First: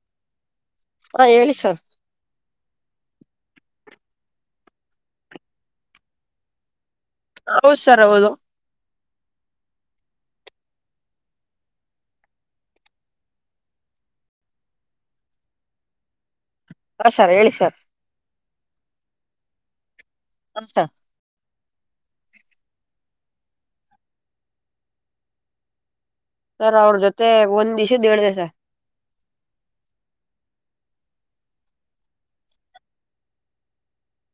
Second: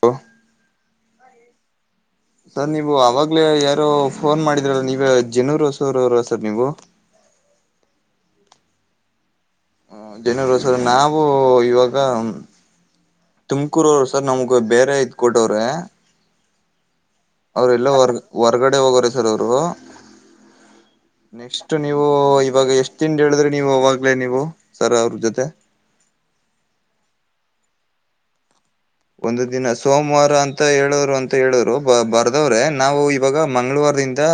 ಹೊ [unintelligible] ಹಾ ಹೇಳಿ ಸ ಸರ್ ನೀವು ಅವಾಗ್ಲೇ ಯಾರು ಫೋನ್ ಮಾಡಿದ್ರಲ್ಲ ನೀವ ಜನೂರು ಹೊಸೂರ ಅವರ ಸರ್ ನೀವು ಹೌದು ಸರ್ ಹೌದು ಹ ಜನರು ಸರ್ ನಾವವು ಇವಾಗ ತುಮಕೂರ ಅವರು ಸರ್ ನಮ್ಗ ಬೇರೆ ಇದ ಕೊಟವ್ರೆ ಹಾ ಸರ್ ಹೇಳಿ ಅವ್ರ ಸರ್ ಎಲ್ಲ ಹೊರ್ ಹೊರ್ಗಡೆ ಹೋಗೋರ ಸರ್ ಅವರು ರು ಹ ಸರ್ ನೆಕ್ಸ್ಟ್ ನೀವು ಇವಾಗ ಎಷ್ಟು ತಿಂಡ ಹೇಳಿದ್ರೆ ನೀವು ಅವಾಗ್ಲೇ ನೀವು ಸರ ಅವ್ರ ಜೊತೆ ಸರ್ ಅವ್ರ ಜೊತೆ ಒಂದ್ ದಸ ದೇಡ್ ದಸ ಒಂದು ದಿನ ಸೋಮವಾರ ಅಂತ ಹೇಳೋರು ಅಂತ ಹೇಳೋರು ಬ ಬರ್ದವ್ರೆ ನಾವು ಇವಾಗ ಮಂಗಳೂವಾರ್ಡಿದಿಂದ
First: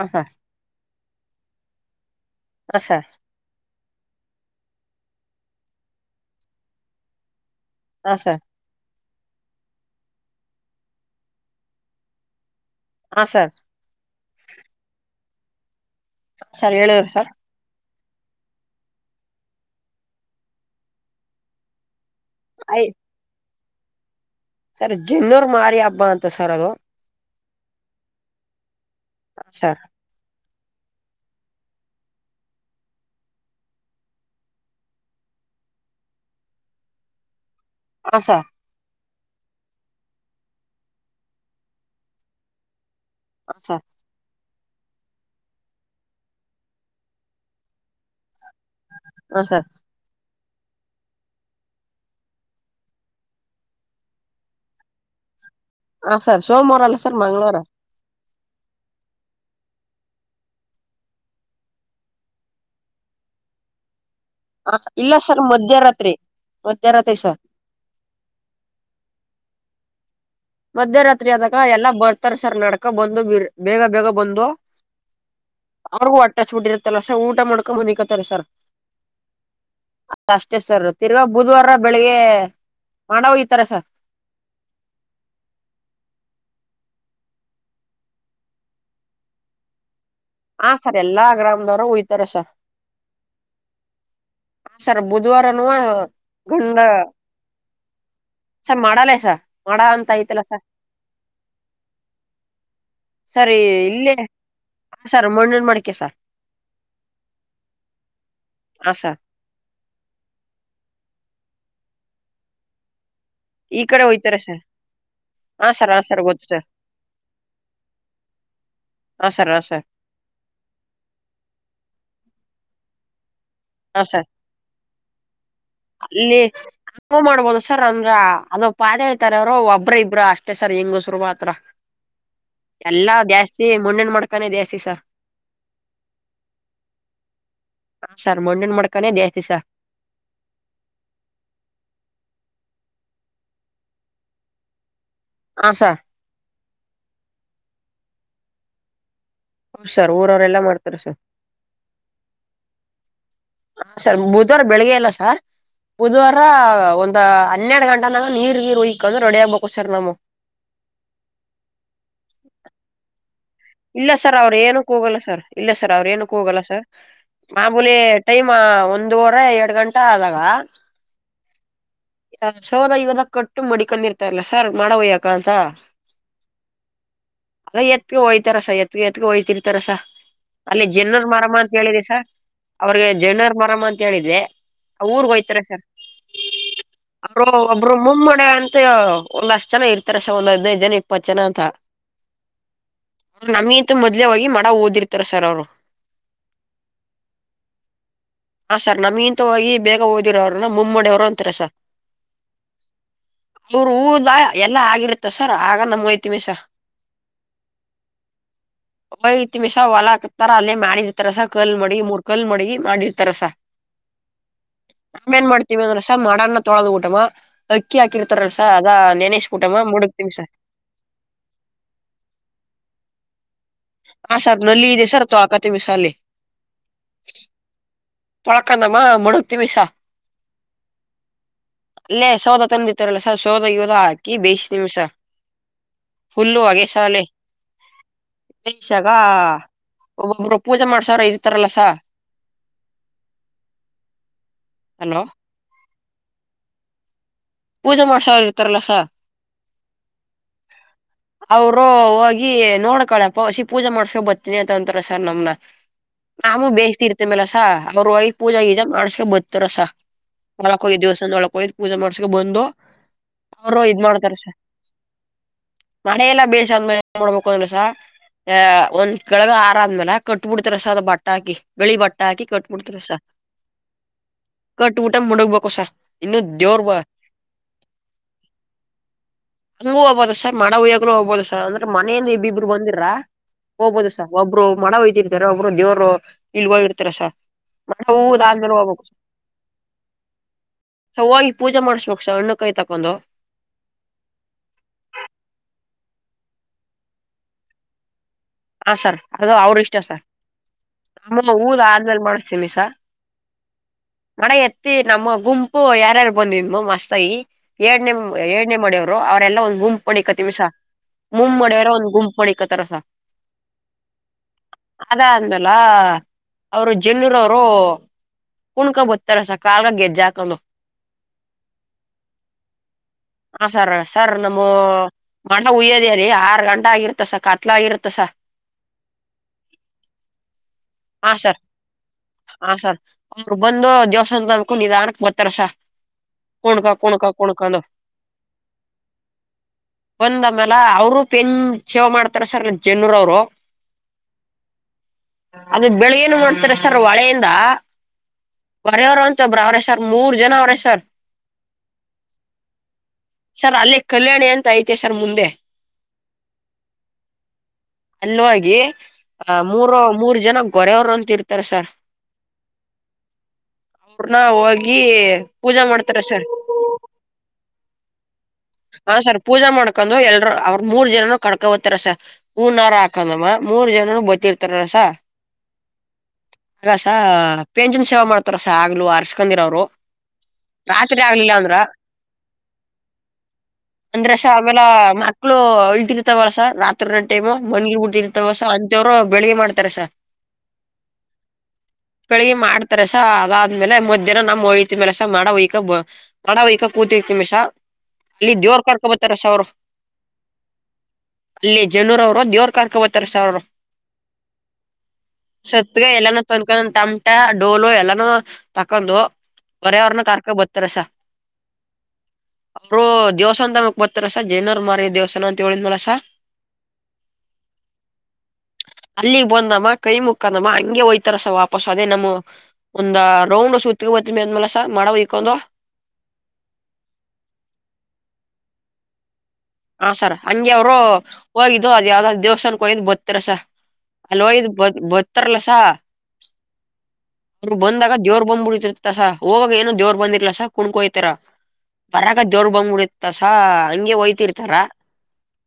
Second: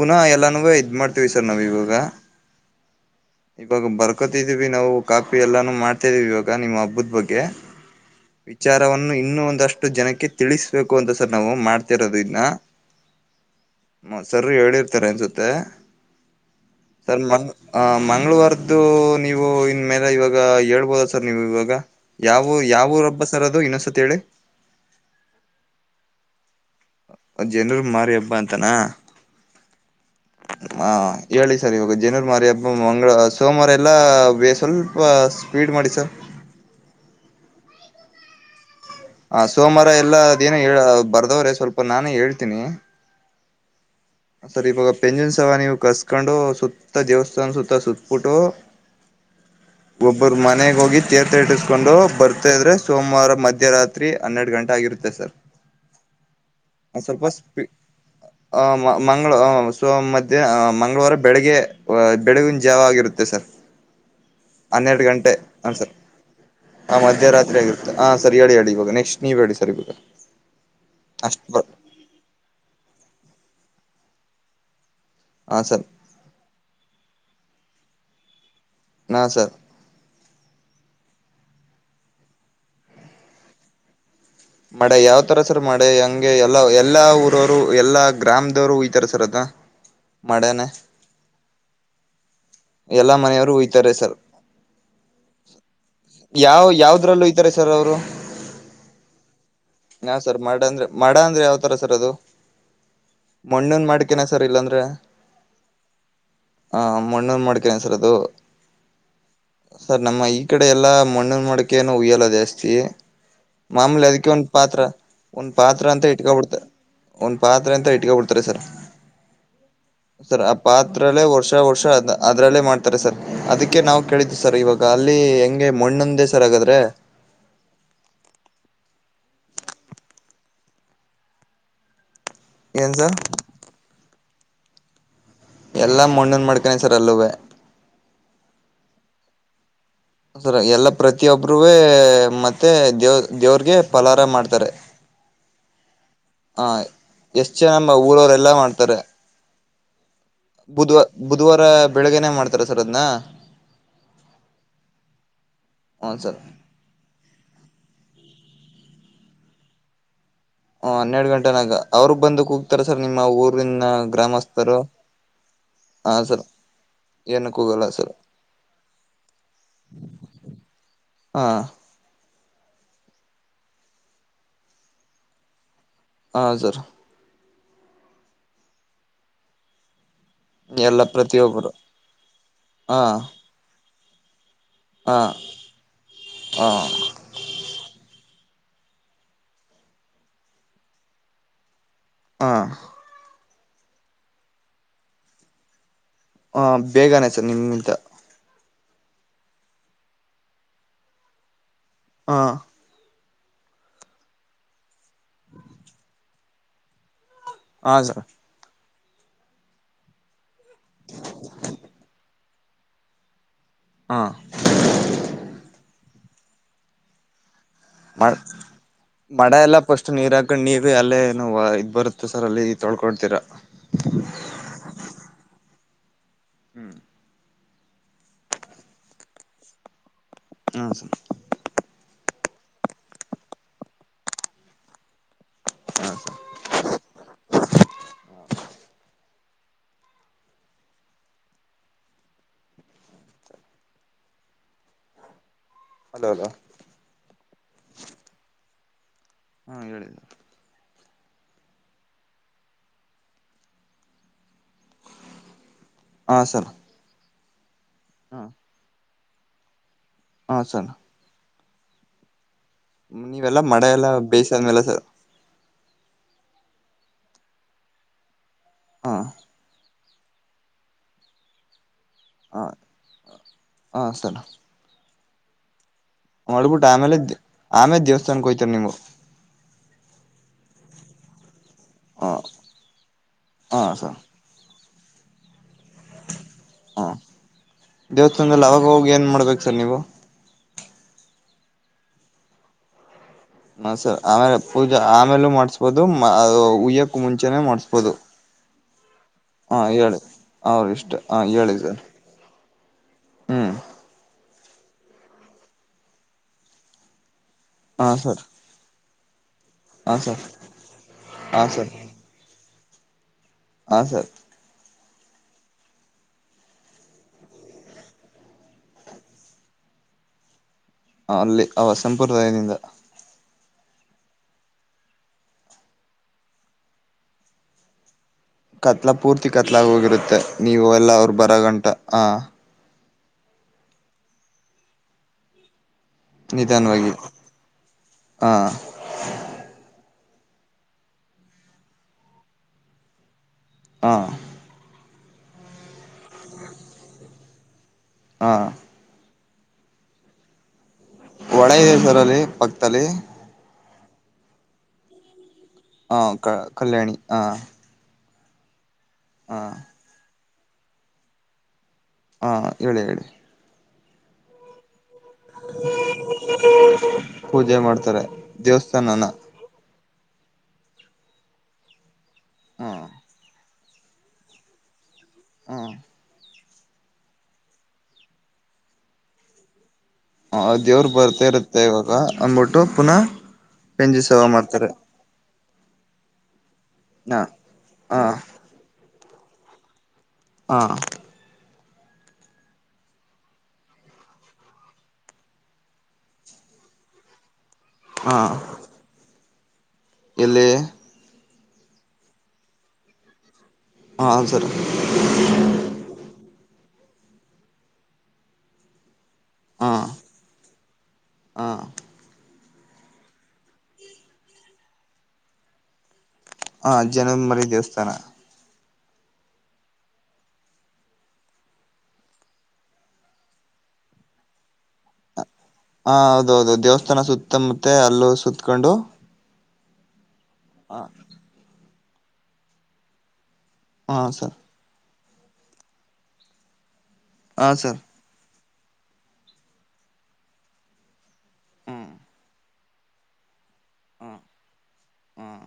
ಹ ಸರ್ ಎಲ್ಲಾನ ಇದ್ ಮಾಡ್ತವಿ ಸರ್ ನಾವ ಇವಾಗ ಆ ಸ ಇವಾಗ ಬರ್ಕೊತಿದೀವಿ ನಾವು ಕಾಪಿ ಎಲ್ಲಾನು ಮಾಡ್ತಾಿದೀವಿ ಇವಾಗ ನಿಮ್ಮ ಹಬ್ಬದ ಬಗ್ಗೆ ಹ ಸರ್ ವಿಚಾರವನ್ನು ಇನ್ನ ಒಂದಷ್ಟು ಜನಕ್ಕೆ ತಿಳಿಸ್ಬೇಕು ಅಂತ ಸರ್ ನಾವು ಮಾಡ್ತಿರೋದು ಇದನ್ನ ಹ ಸರ್ ಮ ಸರ ಹೇಳಿರ್ತಾರೆ ಅನ್ಸುತ್ತ ತ್ತೆ ಸರ್ ಹೇಳಿದ್ರು ಸರ್. ಮಂಗ್ಳುವಾರ್ದ್ದು ನೀವು ಇನ್ ಮೇಲೆ ಇವಾಗ ಹೇಳ್ಬೋದ ಸರ್ ನೀವ್ ಇವಾಗ. ಯಾವು ಆಯ್ ಯಾವುರ್ ಹಬ್ಬ ಸರ್ ದು ಇನ್ನೊನ್ಸತಿ ಹೇಳಿ. ಸರ್ ಜಿನ್ನೂರ್ ಮಾರಿ ಹಬ್ಬ ಅಂತ ಸರ್ ಅದು. ಅ ಜನ್ರುಗ್ ಮಾರಿ ಹಬ್ಬಾ ಅಂತಾನ. [unintelligible] ಹಾ ಹೇಳಿ ಸರ್ ಇವಾಗ ಜನೂರು ಮಾರಿ ಹಬ್ಬ ಮಂಗ್ ಸೋಮ್ವಾರ ಎಲ್ಲ ಬೇ ಸ್ವಲ್ಪ ಸ್ಪೀಡ್ ಮಾಡಿ ಸರ್. ಅ ಸ. ಹ ಸೋಮಾರ ಎಲ್ಲಾ ಅದೇನ ಹೇಳಾ ಬರ್ದವ್ರೆ ಸ್ವಲ್ಪ ನಾನೇ ಹೇಳ್ತೀನಿ. ಅಸ. ಸರ್ ಇವಾಗ ಪೆಂಜಿನ್ ಸವ ನೀವ್ ಕಸ್ಕಂಡು ಸುತ್ತ ದೇವಸ್ಥಾನ ಸುತ್ತ ಸುತ್ಬುಟು. ಹ ಸರ್. ಒಬ್ರು ಮನೆಗ್ ಹೋಗಿ ತೆರ್ಥ ಇಡುಸ್ಕೊಂಡು ಬರ್ತಾ ಇದ್ರೆ ಸೋಮ್ವಾರ ಮಧ್ಯರಾತ್ರಿ ಹನ್ನೆರ್ಡ್ ಗಂಟೆ ಆಗಿರುತ್ತೆ ಸರ್. ಹ ಸರ್ ಸೋಮ್ವಾರ ಅಲ್ಲ ಸರ್ ಮಂಗ್ಳವಾರ. ಆಮ್ ಮ ಮಂಗ್ಳ್ ಒ ಸೋಮ್ ಮಧ್ಯೆ ಮಂಗ್ಳವಾರ ಬೆಳಗ್ಗೆ ಬೆಳುಗಿನ್ ಜಾವ ಆಗಿರುತ್ತೆ ಸರ್. ಹ ಹನ್ನೆರ್ಡ್ ಇಲ್ಲ ಗಂಟೆ ಸರ್ ಹಾಂ ಸರ್ ಮಧ್ಯರಾತ್ರಿ ಹಾ ಮಧ್ಯರಾತ್ರಿ ಆಗಿರುತ್ತೆ ಹಾ ಸರ್ ಹೇಳಿ ಹೇಳಿ ಇವಾಗ ನೆಕ್ಸ್ಟ್ ನೀವು ಹೇಳಿ ಸರ್ ಇವಾಗ. ಮಧ್ಯರಾತ್ರಿ ಅಷ್ಟು ಬ ಆದಾಗ ಎಲ್ಲಾ ಬರ್ತಾರ ಸರ್ ನಡಕ ಬಂದು ಬಿರ್ ಬೇಗ ಬೇಗ ಬಂದು. ಹಾ ಸರ್ ಅವ್ರಗೂ ಹೊಟ್ಟೆ ಹಸ್ದ್ಬುಟ್ಟಿರುತ್ತಲ್ಲ ಸರ್ ಊಟ್ ಊಟ್ ಮಾಡ್ಕೊಂಡ್ ಮನಿಕತ್ತರೆ ಸರ್. ಹಾ ಸರ್ ಅದ್ ಅಷ್ಟೇ ಸರ್ ತಿರ್ಗ ಬುಧವಾರ ಬೆಳಿಗ್ಗೆ ಮಾಡ್ಹೋಗಿತರೆ ಸರ್. ಮಡೆ ಯಾವ್ತರ ಸರ್ ಮಡೆ ಹಂಗೆ ಎಲ್ಲ ಎಲ್ಲಾ ಊರೊರು ಎಲ್ಲಾ ಗ್ರಾಮದವ್ರು ಈತರ ಸರ್ ಅದ್ನ. ಹಾ ಸರ್ ಎಲ್ಲಾ ಗ್ರಾಮದವ್ರು ಉಯ್ತಾರೆ ಸರ್. ಎಲ್ಲಾ ಮನೆಯವರು ಒಯ್ತಾರೆ ಸರ್ ಹ ಸರ್ ಬುದ್ವಾರನು ಯಾವ ಗಂಡ ಯಾವ್ದ್ರಲ್ಲೂ ಒಯ್ತಾರೆ ಸರ್ ಮಾಡಲ್ಲ ಸ. ಯಾವ್ ಸರ್ ಮಾಡ ಅಂದ್ರೆ ಮಾಡ ಅಂದ್ರೆ ಯಾವ್ತರ ಸರ್ ಅದು ಸರಿ ಮಣ್ಣೂನ್ ಇಲ್ಲೇ ಮಾಡ್ಕೇನೆ ಸರ್ ಇಲ್ಲಾಂದ್ರೆ ಸರ್ ಮಣ್ಣಿನ ಮಡಿಕೆ ಸರ್ ಹ ಮಣ್ಣೂನ್ ಮಡ್ಕೇನೆ ಸರ್ ಅದು. ಹಾ ಸರ್ ಸರ್ ನಮ್ಮ ಈ ಕಡೆ ಎಲ್ಲಾ ಮಣ್ಣುನ್ ಮಡ್ಕೆನು ಉಯ್ಯಲ್ಲ ಜಾಸ್ತಿ. ಈ ಕಡೆ ಉಯ್ ಕೆ ಒಂದ್ ಪಾತ್ರ ಒಂದ್ ಪಾತ್ರ ಅಂತ ಗೊತ್ತು ಇಟ್ಕಾಬಿಡ್ತ ಸರ್ ಒಂದ್ ಪಾತ್ರೆ ಅಂತ ಇಟ್ಕಬಿಡ್ತಾರೆ ಸರ್ ಹಾ ಸರ್ ಹಾ ಸರ್ ಸರ್ ಆ ಪಾತ್ರಲ್ಲೇ ವರ್ಷ ವರ್ಷ ಅದ್ನ. ಅದ್ರಲ್ಲೇ ಮಾಡ್ತಾರೆ ಸರ್. ಅದಕ್ಕೆ ನಾವು ಹ ಸರ್ ಕೇಳಿದ್ವಿ ಇವಾಗ ಅಲ್ಲಿ ಹೆಂಗೆ ಮಣ್ಣೊಂದೇ ಅಲ್ಲಿ ಸರ್ ಹಾಗಾದ್ರೆ ಮಾಡ್ಬೋದು ಸರ್ ಅಂದ್ರ ಅದು ಪಾದ ಹೇಳಿದ್ ಇತಾರ್ ಒಬ್ರ ಇಬ್ರ ಅಷ್ಟೇ ಸರ್ ಹೆಂಗುಸ್ರು ಮಾತ್ರ. ಏನ್ ಸರ್ ಎಲ್ಲಾ ಜಾಸ್ತಿ ಮಣ್ಣುನ್ ಮಡ್ ತಳಕೆನೆ ಜಾಸ್ತಿ ಸರ್. ಎಲ್ಲಾ ಮಣ್ಣನ್ ಮಾಡ್ಕನೆ ಸರ್ ಅಲ್ಲುವೇ. ಮಣ್ಣನ್ ಮಾಡ್ಕಾನೇ ದೇಸ್ತಿಿಸ. ಸರ ಎಲ್ಲ ಪ್ರತಿಯೊಬ್ರೇ ಮತ್ತೆ ದೇವ ದೇವ್ರಗೆ ಪಲಾರ ಮಾಡ್ತಾರೆ. ಹ ಸರ್. ಹಾ ಎಷ್ಟ್ ಜನಮ್ಮ ಊರವರೆ ಎಲ್ಲಾ ಮಾಡ್ತಾರೆ. ಹ್ಮ ಸರ್ ಊರವರೆಲ್ಲಾ ಮಾಡ್ತಾರೆ ಬುಧ್ವ ಸರ್ ಬುಧವಾರ ಬೆಳಗ್ನೆೇ ಮಾಡ್ತಾರ. ಸರ್ ಅದ್ನ ಹ ಸರ್ ಬುಧವಾರ ಬೆಳಿಗ್ಗೆ ಎಲ್ಲ ಸರ್ ಹನ್ ಸರ್ ಬುಧವಾರ ಒಂದ ಹನ್ನೆರಡು ಗಂಟನಾಗ ನೀರ್ ಗ ಹಯಕೊಂಡ್ರ ರೆಡಿ ಆಗ್ಬೇಕು ಸರ್ ನಾಮು ಹ ಹನ್ನೆರಡು ಗಂಟೆನಾಗ ಅವರು ಬಂದಕ್ ಹೋಗ್ತಾರ ಸರ್ ನಿಮ್ಮ ಊರು ಇಲ್ಲ ಸರ್ ಅವ್ರ ಏನಕ್ ಕೂಗಲ್ಲ ಸರ್ ಇಲ್ಲ ಸರ್ ಅವ್ರ ಏನಕ್ಕ ಕೂಗಲ್ಲ ಸರ್ ಏನ ಕೂಗಲ್ಲ ಮಾಮೂಲಿ ಸರ್ ಟೈಮ್ ಒಂದುವರೆ ಎರಡ್ ಗಂಟಾ ಆದಾಗ ಹಾ ಸೌದ ಇವದ ಕಟ್ಟು ಮಡಿಕೊಂಡ ಇರ್ತಾರಲ್ಲ ಸರ್ ಮಾಡ ಹೋಯ್ಯಕ ಅಂತ ಹ ಸರ್ ಅ ಎತ್ಕ್ಕೆಯ ರಸ ಎತ್ ಎತ್ಗೆ ಹಯ್ತಿರ್ತಾರಸ ಅಲ್ಲಿ ಎಲ್ಲ ಜನರ್ ಮರಮ ಪ್ರತಿಯೊಬ್ಬರು ಅಂತ ಹೇಳಿದಿ ಸರ್ ಹಾ ಅವ್ರಿಗೆ ಜನರ್ ಮರಮ ಅಂತ ಕೇಳಿದ್ದೆ ಹಾ ಊರ್ಗ ಹೋಯ್ತಾರೆ ಸರ್ ಹಾ ಅವ ಒಬ್ರು ಮಮ್ಮ ಅಂತ ಒಂದ ಅಷ್ಟ ಜನ ಇರ್ತಾರಸ ಒಂದ್ ಹದ್ನೈದು ಜನ ಇಪ್ಪತ್ತು ಜನ ಅಂತ ಹಾ ಅವ ನಮ್ಗಂತ ಮೊದ್ಲೇ ಹೋಗಿ ಮಡ ಓದಿರ್ತಾರ ಸರ್ ಅವ್ರು ಹ ಬೇಗನೆ ಸರ್ ನಿಮಗಿಂತ ಹಾ ಸರ್ ನಮ್ಗಿಂತ ಹೊಗ ಓದಿರೋರು ಮುಮ್ಮಡಡಿ ಅವರು ಅಂತಾರೆ ಸರ್ ಹಾ ಅವರು ಊದ ಎಲ್ಲಾ ಆಗಿರುತ್ತ ಸರ್ ಆಗ ನಮ್ಯತಿ ಮಿಸ ಹಾ ಸಾರ್ ತಿಮಷಾವ ವಲ ಆ ತರ ಅಲ್ಲೇ ಮಾಡಿರ್ತಾರಸ ಕಲ್ ಮಾಡಿ ಮೂರ್ ಕಲ್ ಮೊಡಗಿ ಮಾಡಿರ್ತಾರ ಸ ಹಾ ನ್ ಮಾಡ್ತೀವಿ ಅಂದ್ರಷ್ಟ ಮಡನ್ನ ತೊಳದು ಊಟಮ ಅಕ್ಕಿ ಮ ಹಾಕಿರ್ತಾರಲ್ ಸ ಅದ ಮಡ ಎಲ್ಲ ನೆನೆಸ್ಬಿಟ್ಟಮ್ಮ ಫಸ್ಟ್ ಮುಡಕ್ತಿವಿ ನೀರ್ ಸ ಹಾಕೊಂಡ್ ನೀರು ಅಲ್ಲೇ ಏನು ಇದ್ ಬರುತ್ತ ಸರ್ ಅಲ್ಲಿ ತೊಳ್ಕೊಳ್ತೀರ ಹಾ ಸರ್ ನಲ್ಲಿ ಇದೆ ಸರ್ ತೋಳಕತಿವಿ ಸರ್ ಅಲ್ಲಿ ಪೊಳಕಂದಮ್ಮ ಮಾಡುಕ್ತಿವಿ ಸರ್ ಹಾ ಸರ್ ಅ ಸೋಧ ತಂದಿತ್ತಾರಲ್ಲ ಸ ಸೋದ ಯೋದ ಹಾಕಿ ಬೇಯಿಸ್ತೀವಿ ಸರ್ ಫುಲ್ಲು ಹೊಗೆಸರಲ್ಲಿ ಇದ್ದಾಗ ಒಬ್ಬೊಬ್ರು ಪೂಜೆ ಮಾಡ್ಸ್ರ ಇರ್ತಾರಲ್ಲಸ ಹಲೋ. Hello hello. ಪೂಜೆ ಮಾಡ್ಸೊರ್ ಇರ್ತಾರಲ್ಲ ಸರ್. ಹಾಂ ಹೇಳಿ. ಅವ್ರು ಹೋಗಿ ನೋಡ್ಕಳಪ್ಪ ಒಸಿ ಪೂಜೆ ಮಾಡ್ಸ್ಕೊ ಬತ್ತೀನಿ ಅಂತ ಅಂತಾರೆ ಸರ್ ನಮ್ನ. ಹಾ ನಾವೂ ಸರ್ ಬೇಯ್ಸ್ ತೀರೆ ತಿಮ್ಮರಸ ಮರುವೋಯ್ ಹಾ ಪೂಜಾಗಿಜಾ ಮಾಡ್ಸ್ ತ ಬತ್ತಾರ ಸ ಹಾ ಒಳಕ್ ಸರ್ ಹೋಗಿದ್ ದೇವಸ್ಥಾನದ್ ಒಳಕ್ ಹೋಗಿದ್ ಪೂಜೆ ಮಾಡ್ಸ್ ಕ್ಯೊ ಬಂದೋ ನೀವೆಲ್ಲಾ ಮಡೆ ಎಲ್ಲ ಬೇಯಿಸಾದ್ಮೇಲ ಸರ್? ಮಡೆ ಎಲ್ಲ ಬೇಯ್ಸಾದ್ಮೇಲೆ ಏನ್ ಮಾಡ್ಬೇಕು ಹೇಳು ಸಾರ್. ಏ ಹಾ ಒಂದ್ ಕಳಗ ಹಾರ ಆದ್ಮೇಲ ಕಟ್ಬಿಡ್ತಾರ ಸಾದ ಬಟ್ಟ ಹಾಕಿ ಬಿಳಿ ಬಟ್ ಟೆ ಹಾಕಿ ಹಾ ಕಟ್ಬಿಡ್ತಾರೆ ಸರ್ ಹಾ ಕಟ್ಬುಟ್ ಟೆ ಮುಣುಗ್ಬೇಕು ಸರ್ ಹೊಡುದ್ಬುಟ್ ಆಮೇಲೆ ದೇ ಆಮೇಲೆ ದೇವಸ್ಥಾನಕ್ ಹೋಯ್ತೀರ ನೀವು? ನಾವ್ ಏಕನ ಹೋಗ್ಬೋದ ಸರ್ ಅಂದ್ರೆ ಮನೆಯಿಂದ ಹ ಇಬ್ಬಿಬ್ರು ಬಂದಿರ ಹೋಗಬೋದು ಸರ್ ಒಬ್ರು ಹೋ ಮಣ [unintelligible] ಒಬ್ರು ದೇವ್ರ ಅವ್ರು ಇಲ್ಗ್ ಹಾ ಹೋಗಿರ್ತಾರೆ ಸರ್ ಮನೆಗ್ ಹೂಗುದ್ ದೇವಸ್ಥಾನದಲ್ಲಿ ಆದ್ಮೇಲ್ ಅವಾಗ ಹೋಗ್ಬೇಕು. ಹೋಗಿ ಏನ್ ಮಾಡ್ಬೇಕು ಸರ್ ನೀವು ಸ ಹೋಲ್ ಪೂಜೆ ಮಾಡ್ಸ್ಬೇಕು ಸ ಹಣ್ಣು ಕಾಯ್ ತಕೊಂಡು. ಹಾಂ ಸರ್ ಆಮೇಲೆ ಪೂಜೆ ಆಮೇಲೂ ಮಾಡಸ್ಬೋದು ಮ ಅ ಉಯ್ಯಕೂ ಮುಂಚೆನೇ ಮಾಡಸ್ಬೋದು. ಹಾಂ ಸರ್ ಅದು ಅವ್ರಿಷ್ಟ ಸರ್. ಅವ್ರ ಇಷ್ಟ ಹಾ ನಮ್ಮ ಹೇಳಿ ಊರ್ ಸರ್ ಆದ್ಮೇಲೆ ಮಾಡ್ಸ್ ತೀನಿ ಸರ್. ಹ್ಮ್ ಮಡಯೆತ್ತಿ ನಮ್ಮ ಗುಂಪು ಯಾರ್ಯಾರ್ ಬಂದಿದ್ವು ಮಸ್ತಾಗಿ. ಏಡ್ ಹಾ ನಿಮ್ ಸರ್ ಏಡ್ನೆ ಮಾಡಿಯವ್ರ್ ಬ್ರೋ ಅ ನಾವೆಲ್ಲಾ ಒಂದ್ ಗುಂಪ್ ಮಾಡಿಕತಿವ್ ಸರ್ ಮೂಮ್ ಹಾ ಮಾಡವ್ರ ಒಂದ್ ಗುಂಪ್ ಮಾಡಿಕತ್ ತರ ಸರ್ ಹಾಂ ಸರ್. ಅದ ಅಂದಲ್ಲ ಅವರು ಜೆನ್ನೂರವ್ರು ಕುಣಕೊ ಬತ್ತಾರಸ ಕಾಲಗ್ ಗೆಜ್ಜೆ ಹಾಕೊಂಡು. ಆ ಅಲ್ಲಿ ಅವ ಸಂಪ್ರದಾಯದಿಂದ ಹಾಂ ಸರ, ಸರ್ ನಮ್ಮ ಮಣ ಹಯ್ಯೋದೇರಿ ಆರು ಗಂಟ ಆಗಿರುತ್ತೆ ಸರ್, ಕತ್ಲಾಗಿರುತ್ತೆ ಸರ್. ಕತ್ಲ ಪೂರ್ತಿ ಕತ್ಲಾಗೋಗಿರುತ್ತೆ ನೀವು ಎಲ್ಲ ಅವ್ರ್ ಬರೋ ಗಂಟ ಆ. ಅವರು ಬಂದು ದೇವಸ್ಥಾನ್ ದೊಳಕ್ಕೂ ನಿಧಾನಕ್ ಬತ್ತಾರೆ ಸರ್. ಕುಣ ನಿಧಾನವಾಗಿ ಕಕುಣ್ ಕಕುಣ್ ಕಾಲು. ಹಾ ಒಂದ್ಆಮೇಲ ಅವರು ಪೆನ್ ಸೇವ್ ಮಾಡ್ತಾರೆ ಸರ್ ಜನರು ಅವ್ರು ಪ್ರೋ ಹಾ ಅದೆ ಬೆಳಿಗ್ಗೆನು ಮಾಡ್ತಾರೆ ಸರ್ ಹೊಳೆಯಿಂದ ಹಾ ಹೊರ ಹೊರೋನ್ ಇತ್ತೊಬ್ರ್ ಅವ್ರೇ ಸರ್ ಮೂರ್ ಜನ ಅವ್ರೇ ಸರ್. ಹೊಳೆ ಏನ್ ಸರ್ ಅಲ್ಲಿ ಪಕ್ತಲ್ಲಿ ಸರ್ ಅಲ್ಲೇ ಕಲ್ಯಾಣಿ ಅಂತ ಐತೆ ಸರ್ ಮುಂದೆ ಹಾ ಕ ಕಲ್ಯಾಣಿ ಆ ಅಲ್ಲೊಗಿ ಆ ಮೂರು ಮೂರು ಜನ ಗೊರೆಯವರು ಅಂತ್ ಇರ್ತಾರೆ ಸಾರ್. ಹಾ ಹೇಳಿ ಹೇಳಿ ಅವ್ರನ್ನ ಹೋಗಿ ಪೂಜೆ ಮಾಡ್ತಾರೆ ಸರ್. ಪೂಜೆ ಮಾಡ್ತಾರೆ. ಹಾ ದೇವಸ್ಥಾನನ ಸರ್ ಪೂಜೆ ಮಾಡು ಕಾಕೊಂಡು ಎಲ್ರು ಅವ್ರು ಮೂರ್ ಜನನು ಕಡ್ಕೊಂಬತ್ತಾರೆ ಸರ್ ಹೂ ಹಾ ನಾರ ಹಾಕಂದಮ್ಮ ಮೂರ್ ಜನರು ಬತಿರ್ತಾರಲ ಸಾ ಹು ಹಗಸ ಪೇಂಜನ್ ಸೇವಾ ಮಾಡ್ತಾರಸ ಆಗ್ಲು ಅರ್ಸ್ಕೊಂಡಿರ ಅವ್ರು. ಹ ಅ ದೇವ್ರ ಬರ್ತ ಇರುತ್ತೆ ಇವಾಗ ಅಂದಬಿಟ್ಟು ಪುನಃ ಪೆಂಜಿ ಸೇವ ಅಂದ್ರಸ ಆಮೆಲ ಮಾಡ್ತಾರೆ ಮಕ್ಳು ಅಳ್ತಿರ್ತಾವಲ್ಲ ಸರ್ ರಾತ್ ತ್ರಿ ಒನ್ನೊಂದ್ ಹಾ ಟೈಮ್ ಮನ್ಗಿರ್ ಹಾ ಬಿಡ್ತಿರ್ತವಸ ಅಂತವ್ರು ಬೆಳಿಗ್ ಮಾಡ್ತಾರೆ ಸಾ ಹಾ ಬೇಳಗಿ ಮಾಡ್ತಾರಸ ಅದಾದ್ಮೇಲೆ ಮಧ್ಯಾಹ್ನ ನಮ್ ಹೊಳತಿ ಮ್ಯಲೆಸ ಮಾಡವಕ ಮಾಡಯಕ ಕೂತಿರ್ತಿಮಿಸ. ಹಾ ಅಲ್ಲಿ ದೇವ್ರ್ ಕರ್ಕೊ ಬತ್ತಾರೆಸ ಅವ್ರು. ಎಲ್ಲಿ ಅಲ್ಲಿ ಜನರ ಅವರು ದೆವ್ರ್ ಕರ್ಕೊ ಬತ್ತಾರೆ ಸಾರ್ ಅವ್ರು. ಹ ಹಾನ್ ಸರ್ ತನ್ಕ ನಮ್ ತಮಟಾ ಡೋಲು ಎಲ್ಲಾನೂ ತಕೊಂದು ಹಾ ಹೊರೆ ಅವ್ರುನ್ನು ಕರ್ಕ ಬತ್ತಾರೆಸ ಹ ಅವರು ದೇವಸ್ಥಾನ ತಮಕ್ ಬರ್ತಾರ ಸ ಜೈನವರು ಮಾರಿ ದೇವಸ್ಥಾನ ಅಂತ ಹೇಳಿದ್ನಲ ಸಾರ್. ಹ ಜನಮ್ ಮರಿ ದೇವಸ್ಥಾನ ಅಲ್ಲಿಗ್ ಬಂದಮ್ಮ ಕೈ ಮುಕ್ಕಂದಮ್ಮ ಹಂಗೆ ಒಯ್ತಾರಸ ವಾಪಸ್ಸ ಅದೇ ನಮ್ಮ ಒಂದ ರೌಂಡ್ ಸುತ್ಕ ಬತ್ತಿನಿ ಅಂದ್ಮೇಲೆ ಸ ಮಾಡ ಹಯ್ಕೊಂಡು ಹಾ ಹೌದ್ ಹೌದು ದೇವಸ್ಥಾನ ಸುತ್ತ ಮತ್ತೆ ಅಲ್ಲೂ ಸತ್ಕೊಂಡು ಹ ಸರ ಹಂಗೆ ಅವ್ರು ಹೋಗಿದ್ ಅದ್ ಯಾವ್ದೊ ದೇವ್ಸಾನಕ್ ಕೊಯ್ದ್ ಬತ್ತರ ಸ ಹಾ ಸರ್ ಅಲ್ಲೋಯಿದ್ ಬದ್ ಉತ್ತರ್ಲಸ ಹಾ ಅವ್ರ್ ಸರ್ ಬಂದಗ ದೇವ್ರ್ ಬಂದ್ಬಿ [unintelligible] ಹೋಗಾಗ ಏನೋ ದೇವರ ಬಂದಿರ್ಲಿಲ್ಲ ಸರ್ ಕುಣಕೊಯ್ತಾರ ಹ್ಮ್ ಬರಾಗ ಜೋರ್ ಬಂದ್ಬಿಡತ್ತ ಸರ್ ಹಂಗೆ ಹ್ಮ್ ಹೊಯ್ತರ್ ತರ ಹ್ಮ್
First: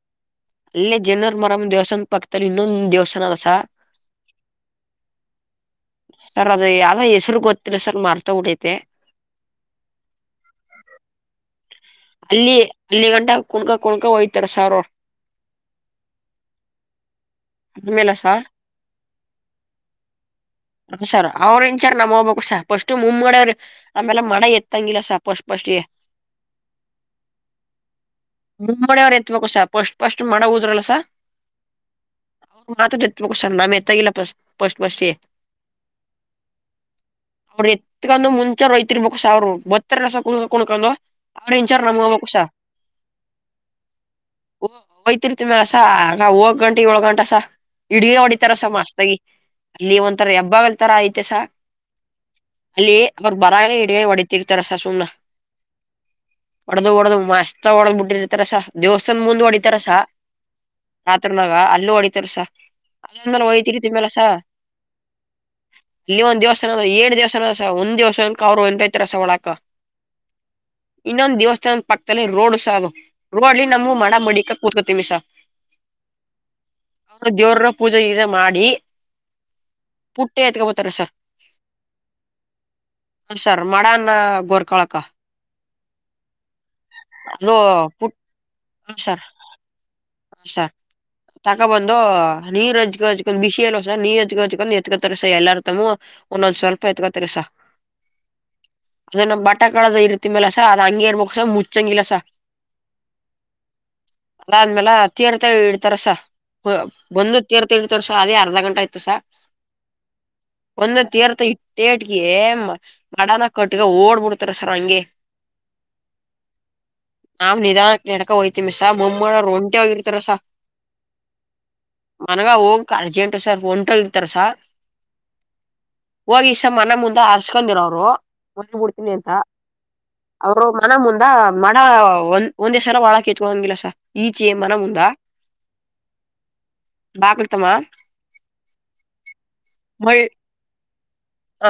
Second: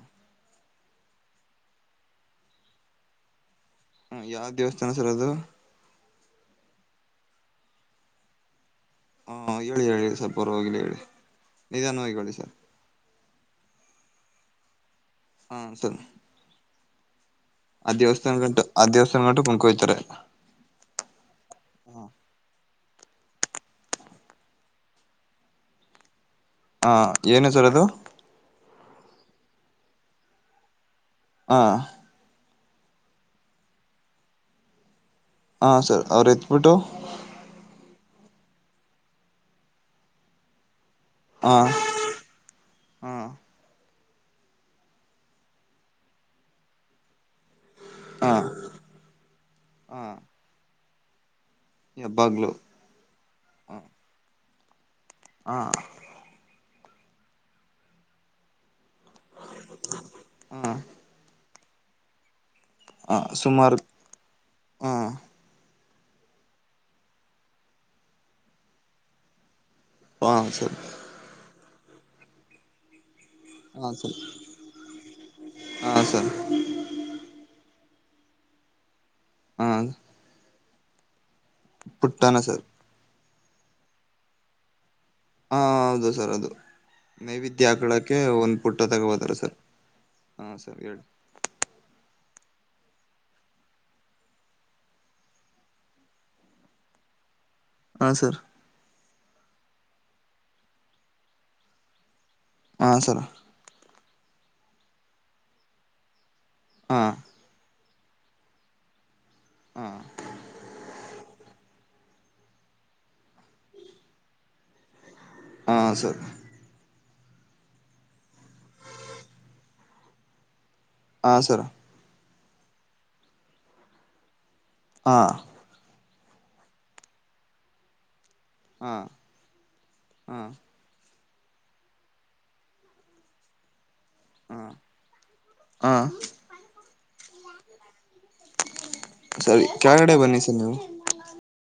ಇಲ್ಲೆ ಜನ್ಯೂರ್ಮಾರಮ್ಮ ದೇವ್ಸ್ಥಾನ್ ಪಕ್ತದಲ್ ಇನ್ನೊಂದ್ ದೇವ್ಸ್ಥಾನ ಅದ ಸರ್ ಹ ಯಾವ್ ದೇವ್ಸ್ಥಾನ ಸರ್ ಅದು? ಸರ್ ಅದ ಯಾವ್ದೋ ಹೆಸರು ಗೊತ್ತಿಲ್ಲ ಸರ್ ಮರೆತೋಗ್ಬಿಟ್ಟೈತೆ ಹಾ ಹೇಳಿ ಹೇಳಿ ಸರ್ ಪರ್ವಾಗಿಲ್ಲ ಹೇಳಿ ನಿಧಾನವಾಗಿ ಹೇಳಿ ಅಲ್ಲಿ ಸರ್ ಅಲ್ಲಿಗಂಟ ಕುನ್ಕೋ ಕುನ್ಕೋ ಹೊಯ್ತಾರೆ ಸರ್ ಅವ್ರು ಹಾ ಸರ್ ಆ ಆಮೇಲೆ ಸ ದೇವ್ಸ್ಥಾನ್ ಗಂಟ ಆ ದೇವಸ್ಥಾನ್ ಗಂಟ ಕುಣ್ಕೊ ಹೊಯ್ತಾರೆ ಸರ್ ಅವ್ರು ಇನ್ಚಾರ್ ನಮ್ ಒಬಕ್ ಫಸ್ಟು ಮುಮ್ ಮಾಡರೆ ಆಮೇಲೆ ಮಡ ಎತ್ತಂಗಿಲ್ಲ ಸರ್ ಪಸ್ಟ್ ಫಸ್ಟ್ ಗೆ. ಹಾ ಏನು ಸರ್ ಅದು? [unintelligible] ಎತ್ಬೇಕು ಸರ್ ಫಸ್ಟ್ ಫಸ್ಟ್ ಗ ಮಡ ಉಗದ್ರಲ್ಲ ಸರ್. ಹ. ಅವ್ರ್ ಮಾತ್ರ ಎತ್ಬೇಕು ಸರ್ ನಾವ್ ಎತ್ತಂಗಿಲ್ಲ ಫಸ್ಟ್ ಫಸ್ಟ್ ಫಸ್ಟ್ ಗೆ. ಹಾ ಸರ್ ಅವ್ರ್ ಎತ್ ಬಿಟ್ಟು ಅವ್ರು ಎತ್ಕೊಂಡು ಮುಂಚೆ ಅವ್ರ್ ಹೋಯ್ತಿ ರ್ಬೇಕು ಸರ್ ಬರ್ತಾರಲ್ಲ ಸರ್ ಕುನ್ ಕುನಕೊಂಡು ಹ [unintelligible] ಸರ್ ಹ ಓ ಹೋಯ್ತಿರ್ತಿ ಅಲ್ಲ ಸರ್ ನಾವ್ ಹೋಗ ಗಂಟ ಏಲಗಂಟ ಸರ್ [unintelligible] ಹ ಹೊಡಿತಾರ ಸರ್ ಮಸ್ತಾಗಿ ಇಲ್ಲಿ ಹ ಒಂದ್ ಹಬ್ಬ ಒಂತರ ಐತೆ ಸರ್ ಹೆಬ್ಬಾಗ್ಲು ಅಲ್ಲಿ ಅವ್ರ್ ಬರಗೆ ಇದ್ಗಾಯಿ ಇಡ್ತಾರ ಸರ್ ಸುಮ್ನ ಹಾ ಒಡ್ದು ಒದ್ದು ಮಸ್ತ್ ಆಗ್ ಒಡ್ದ ಬಿಟ್ಟಿರ್ತಾರ ಸರ್ ದೇವ್ಸ್ಥಾನ್ ಮುಂದ್ ಹೊಡಿತಾರ ಸರ್ ರಾತ್ರಿನಾಗ ಅಲ್ ಅಲ್ಲಿ ಹೊಡಿತಾರೆ ಸರ್. ಹ ಸುಮಾರು [unintelligible] ಸರ್ ಹ [unintelligible] ಇಲ್ಲಿ ಒಂದ್ ದೇವಸ್ಥಾನ ಎಟ್ ದೇವಸ್ಥಾನ ಅದ ಸರ್ ಒಂದ ದೇವಸ್ಥಾನಕ್ಕೂ ಅವ್ರರು [unintelligible] ತರಸ ಒಳಕ ಹ ಸರ್ ಇನ್ನೊಂದು ದೇವಸ್ಥಾನ ಪಕ್ಕದಲ್ಲಿ ರೋಡ ಸಾ ಅದು ನೋಡ್ಲಿ ಹಾ ನಮ್ಮ ಮಡ ಸರ್ ಮಡಿಕೊಂಡ ಕೂತ್ಕೋತೀನಿ ಸರ್ ಹಾ ಸರ್ ಅವ್ರ ದೇವ್ರು ಪೂಜೆ ಈರ ಮಾಡಿ ಪುಟ್ಟೆಯತಗೊಬಾತ ತರಸಾ ಪುಟ್ಟಾನ ಸರ್ ಹ ಸರ್ ಮಾಡನ್ ಗೋರ್ಕೊಳಕ್ಕ ಹಾ ಹಾ ಹೌದು ಸರ್ ಅದು ಅದು ನೈವೇದ್ಯ ಪುಟ್ ಆಕಳಕ್ಕೆೆ ಒಂದ್ ಪುಟ್ಟ ತಗೋಬೋದಾರ ಸರ್ ಹಾ ಸರ್ ಹೇಳಿ ನೀರ್್ಜ್ಜಕ ಹಜ್ಕೊಂಡ್ ಬಿಸಿ ಎಲ್ಸ ನೀರ್ಜ್ಗ ಹಚ್್ಕೊಂಡ್ ಎತ್ಕೋತಾರಸ ಎಲ್ಲಾರ ತಮ್ಮೂ ಒಂದೊಂದ್ ಸ್ವಲ್ಪ ಎತ್ಕತ್ತಾರಸ ಹಾ ಸರ್ ಅದನ್ನ ಬಟಾ ಕಳದ ಇರ್ತಿ ಮ್ಯಲ ಸ ಅದ ಹಂಗಗೆ ಇರ್ಬಕ್ ಸ ಮುಚ್ಚ ಚಂಗಿಲ್ಲಸ ಹಾ ಸರ್ ಅದಾದ್ಮೇಲೆ ತೀರ್ತ ಇಡ್ತಾರಸ ಹ ಹಾ ಬಂದು ತೀರ್ಥ ತೀರ್ಥರಸ ಅದೇ ಅರ್ಧ ಗಂಟ ಆಯತ ಸರ ಹಾ ಒಂದುತೆರತ ತೇಟ್ಗೆ ಮಡನ ಕಟ್ಗ ಓಡ್ಬಿಡ್ತಾರ ಸರ್ ಹಂಗೆ ಹಾ ಸರ್ ನಾ ನಿಧಾನಕ್ಕೆ ನೆಡಕ ಹೋಯ್ತೀವಿ ಮೊಮ್ಮಳ ರ ಒಂಟಿ ಹೋಗಿರ್ತಾರಸ ಹಾ ಸರ ಮನ್ಗ ಹೋಗಕ್ ಅರ್ಜೆಂಟ ಸರ್ ಒಂಟ ಇರ್ತಾರ ಸಾರ್ ಹಾ ಹೋಗಿ ಈಸ ಮನ ಮುಂದೆ ಹರ್ಸ್ಕೊಂಡಿರ ಅವ್ರು ಪಸ್ಟ್ ಹಾ ಬಿಡ್ತೀನಿ ಅಂತ ಹಾ ಅವರು ಮನ ಮುಂದ ಮ ಮಾಡ ಒಂದ್ ಒಂದೇ ಸಲ ಬಾಳಕ ಇಟ್ಟಗೊಳಂಗಿಲ ಸರ ಈಕೇ ಹಾ ಮನ ಉಂದಾ ಹಾ ಬಾಕ್ಲತಮ್ಮ ಸರಿ ಕೆಳಗಡೆ ಮಳ್ ಬನ್ನಿ ಸರ್ ನೀವು ಆ